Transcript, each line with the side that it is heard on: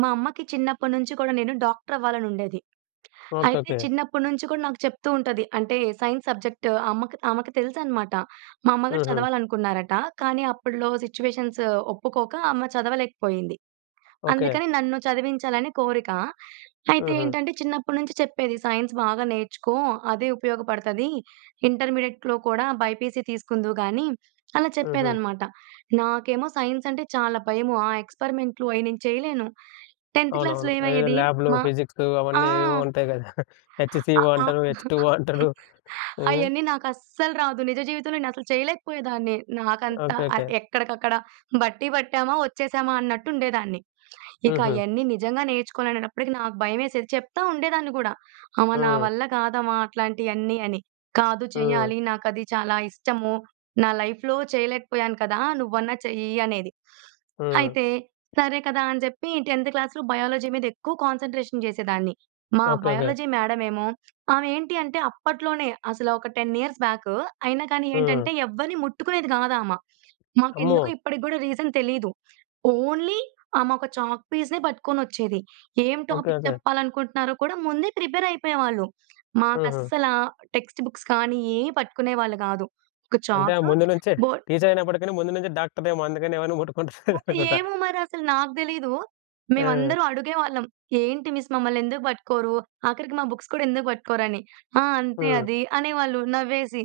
right: మా అమ్మకి చిన్నప్పట్నుంచి కూడా నేను డాక్టర‌వ్వాలనుండేది.
left: ఓకె.
right: అయితే
left: ఓకె.
right: చిన్నప్పట్నుంచి కూడా నాకు చెప్తూ ఉంటది. అంటే సైన్స్ సబ్జెక్ట్ అమ్మకు ఆమెకు తెలుసనమాట. మా అమ్మగారు
left: హుహు.
right: చదవాలనుకున్నారట. కానీ అప్పట్లో సిట్యుయేషన్సు ఒప్పుకోక అమ్మ చదవలేకపోయింది.
left: ఓకె.
right: అందుకని నన్ను చదివించాలని కోరిక. అయితే
left: హుహు.
right: ఏంటంటే చిన్నప్పట్నుంచి చెప్పేది. "సైన్స్ బాగా నేర్చుకో అదే ఉపయోగపడతది. ఇంటర్మీడియట్‌లో కూడా బైపీసీ తీసుకుందువు గానీ" అలా
left: హుహు.
right: చెప్పేదనమాట. నాకేమో సైన్స్ అంటే చాలా భయము. ఆ ఎక్స్‌పరిమెంట్‌లు అయి నేను చేయలేను. 10థ్ క్లాస్‌లో
left: అవునవును. అవేవో
right: ఏమయ్యేది
left: ల్యాబ్‌లు,
right: మా
left: ఫిజిక్సు
right: ఆ!
left: అవన్నీ ఏవేవో ఉంటాయి గద!
right: అ
left: హెచ్‌సీ‌ఓ
right: ఆ!
left: అంటారు. హెచ్‌టు‌ఓ అంటారు. హ్మ్.
right: అయన్నీ నాకస్సలు రాదు. నిజ జీవితంలో నేనసలు చేయలేకపోయేదాన్ని. నాకంతా
left: ఓకె.
right: ఆహ్,
left: ఓకె.
right: ఎక్కడికక్కడ బట్టీ పట్టామా, వచ్చేశామా అన్నట్టు ఉండేదాన్ని. ఇక
left: హుహు.
right: అయన్నీ నిజంగా నేర్చుకోవాలనేటప్పటికి నాకు భయమేసేది. చెప్తా ఉండేదాన్ని కూడా అమ్మ నా
left: హ్మ్.
right: వల్ల కాదమ్మా అట్లాంటియన్నీ అని. "కాదు
left: హ్మ్.
right: చెయ్యాలి. నాకది చాలా ఇష్టము. నా లైఫ్‌లో చేయలేకపోయాను కదా, నువ్వన్నా చెయ్యి" అనేది.
left: హ్మ్.
right: అయితే సరే కదా! అని చెప్పి 10థ్ క్లాస్‌లో బయాలజీ మీద ఎక్కువ కాన్సంట్రేషన్ చేసేదాన్ని. మా
left: ఓకె. ఓకె.
right: బయాలజీ మేడమేమో, ఆమె ఏంటి అంటే అప్పట్లోనే అసలా ఒక 10 ఇయర్స్ బ్యాకు అయినా కానీ ఏంటంటే,
left: హ్మ్.
right: ఎవ్వరిని ముట్టుకునేది కాదు ఆమ.
left: అమ్మో!
right: మాకెందుకో ఇప్పటికి కూడా రీజన్ తెలీదు. ఓన్లీ ఆమోక చాక్‌పీస్‌నే పట్టుకొనొచ్చేది. ఏం
left: ఓకె
right: టాపిక్
left: ఓకె.
right: చెప్పాలనుకుంటున్నారో కూడా ముందే ప్రిపేర్ అయిపోయేవాళ్ళు.
left: హుహు.
right: మాకస్సలా టెక్స్ట్ బుక్స్ కానీ, ఏయి పట్టుకునేవాళ్ళు కాదు. ఒక
left: అంటే ఆమె
right: చాకు,
left: ముందు నుంచే
right: బోర్డ్
left: టీచరయినప్పటికీ‌ని ముందు నుంచే డాక్టరేమో అందుకని ఎవరిని
right: బో
left: ముట్టుకుంటలేదనుకుంటా.
right: ఏమో మరసలు నాకు తెలీదు.
left: ఆ!
right: మేమందరం అడిగేవాళ్ళం ఏంటి మిస్ మమ్మలనేందుకు పట్టుకోరు? ఆఖరికి మా బుక్స్ కూడా ఎందుకు పట్టుకోరు అని? "ఆ! అంతే
left: హ్మ్.
right: అది" అనే వాళ్ళు నవ్వేసి.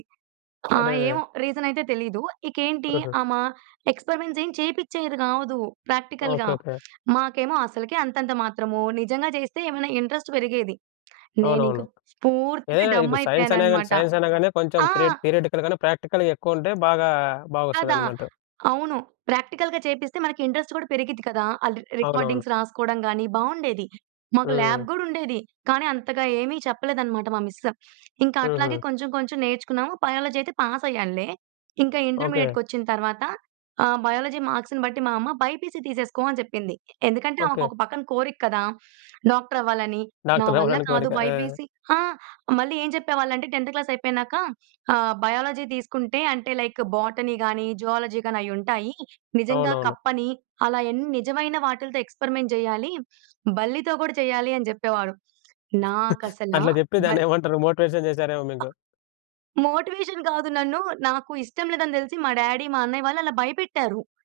right: ఆహ్,
left: అరెరే!
right: ఏమో రీజన‌యితే తెలీదు. ఇకేంటి
left: హుహు.
right: ఆమ, ఎక్స్‌పరిమెంట్స్ ఏం చేపించేది గాదు ప్రాక్టికల్‌గా.
left: ఓకె. ఓకె.
right: మాకేమో అసలుకే అంతంత మాత్రము. నిజంగా చేస్తే ఏమన్నా ఇంట్రెస్ట్ పెరిగేది.
left: అవునవును.
right: నేనింకా పూర్తిగా
left: ఏదైనా
right: డమ్
left: ఇప్పుడు సైన్స‌నే గాని,
right: అయిపోయానన్నమాట.
left: సైన్స‌యినా గానీ కొంచెం
right: ఆ!
left: త్రి థియరిటి‌కల్‌ గాను, ప్రాక్టికల్‌గా ఎక్కువుంటే బాగా
right: కదా!
left: బాగొస్తదన్నమాట.
right: అవును. ప్రాక్టికల్‌గా చేపిస్తే మనకి ఇంట్రెస్ట్ కూడా పెరిగిద్ది కదా! అది
left: అవునవును.
right: రికార్డింగ్స్ రాసుకోవడం గాని బావుండేది. మాకు ల్యాబ్
left: హ్మ్.
right: గూడా ఉండేది. కానీ అంతగా ఏమి చెప్పలేదన్నమాట మా మిస్. ఇంకా అట్లాగే
left: హుహు.
right: కొంచెం కొంచెం నేర్చుకున్నాము. బయాలజీ అయితే పాస్ అయ్యానులే. ఇంకా
left: ఓకె.
right: ఇంటర్మీడియేట్‌కొచ్చిన తరువాత, ఆహ్, బయాలజీ మార్క్స్‌ని బట్టి మా అమ్మ "బైపీసీ తీసేసుకో" అని చెప్పింది. ఎ ఎందుకంటే
left: ఓకె.
right: ఆమెకొక పక్కన కోరిక కదా! డాక్టర్ అవ్వాలని. నా వల్ల
left: డాక్టర‌వ్వా‌లని
right: కాదు
left: కోరిక. ఆ!
right: బైపీసీ ఆ! మళ్ళీ ఏం చెప్పేవాళ్ళంటే 10థ్ క్లాస్ అయిపోయినాక ఆహ్, బయాలజీ తీసుకుంటే అంటే, లైక్ బోటనీ కానీ, జువాలజీ గాని అయి ఉంటాయి. నిజంగా
left: అవునవును.
right: కప్పని అలాయన్ని నిజమైన వాటిలతో ఎక్స్‌పరిమెంట్ చేయాలి. బల్లితో కూడా చేయాలి అని చెప్పేవాడు. నాకసలా
left: అట్లా జెప్పి
right: బల్
left: దాన్నే‌మంటారు మోటివేషన్ జేసారేమో
right: అ!
left: మీకు.
right: మోటివేషన్ కాదు. నన్ను నాకు ఇష్టం లేదని తెలిసి మా డ్యాడీ, మా అన్నయ్య వాళ్ళు అలా భయపెట్టారు.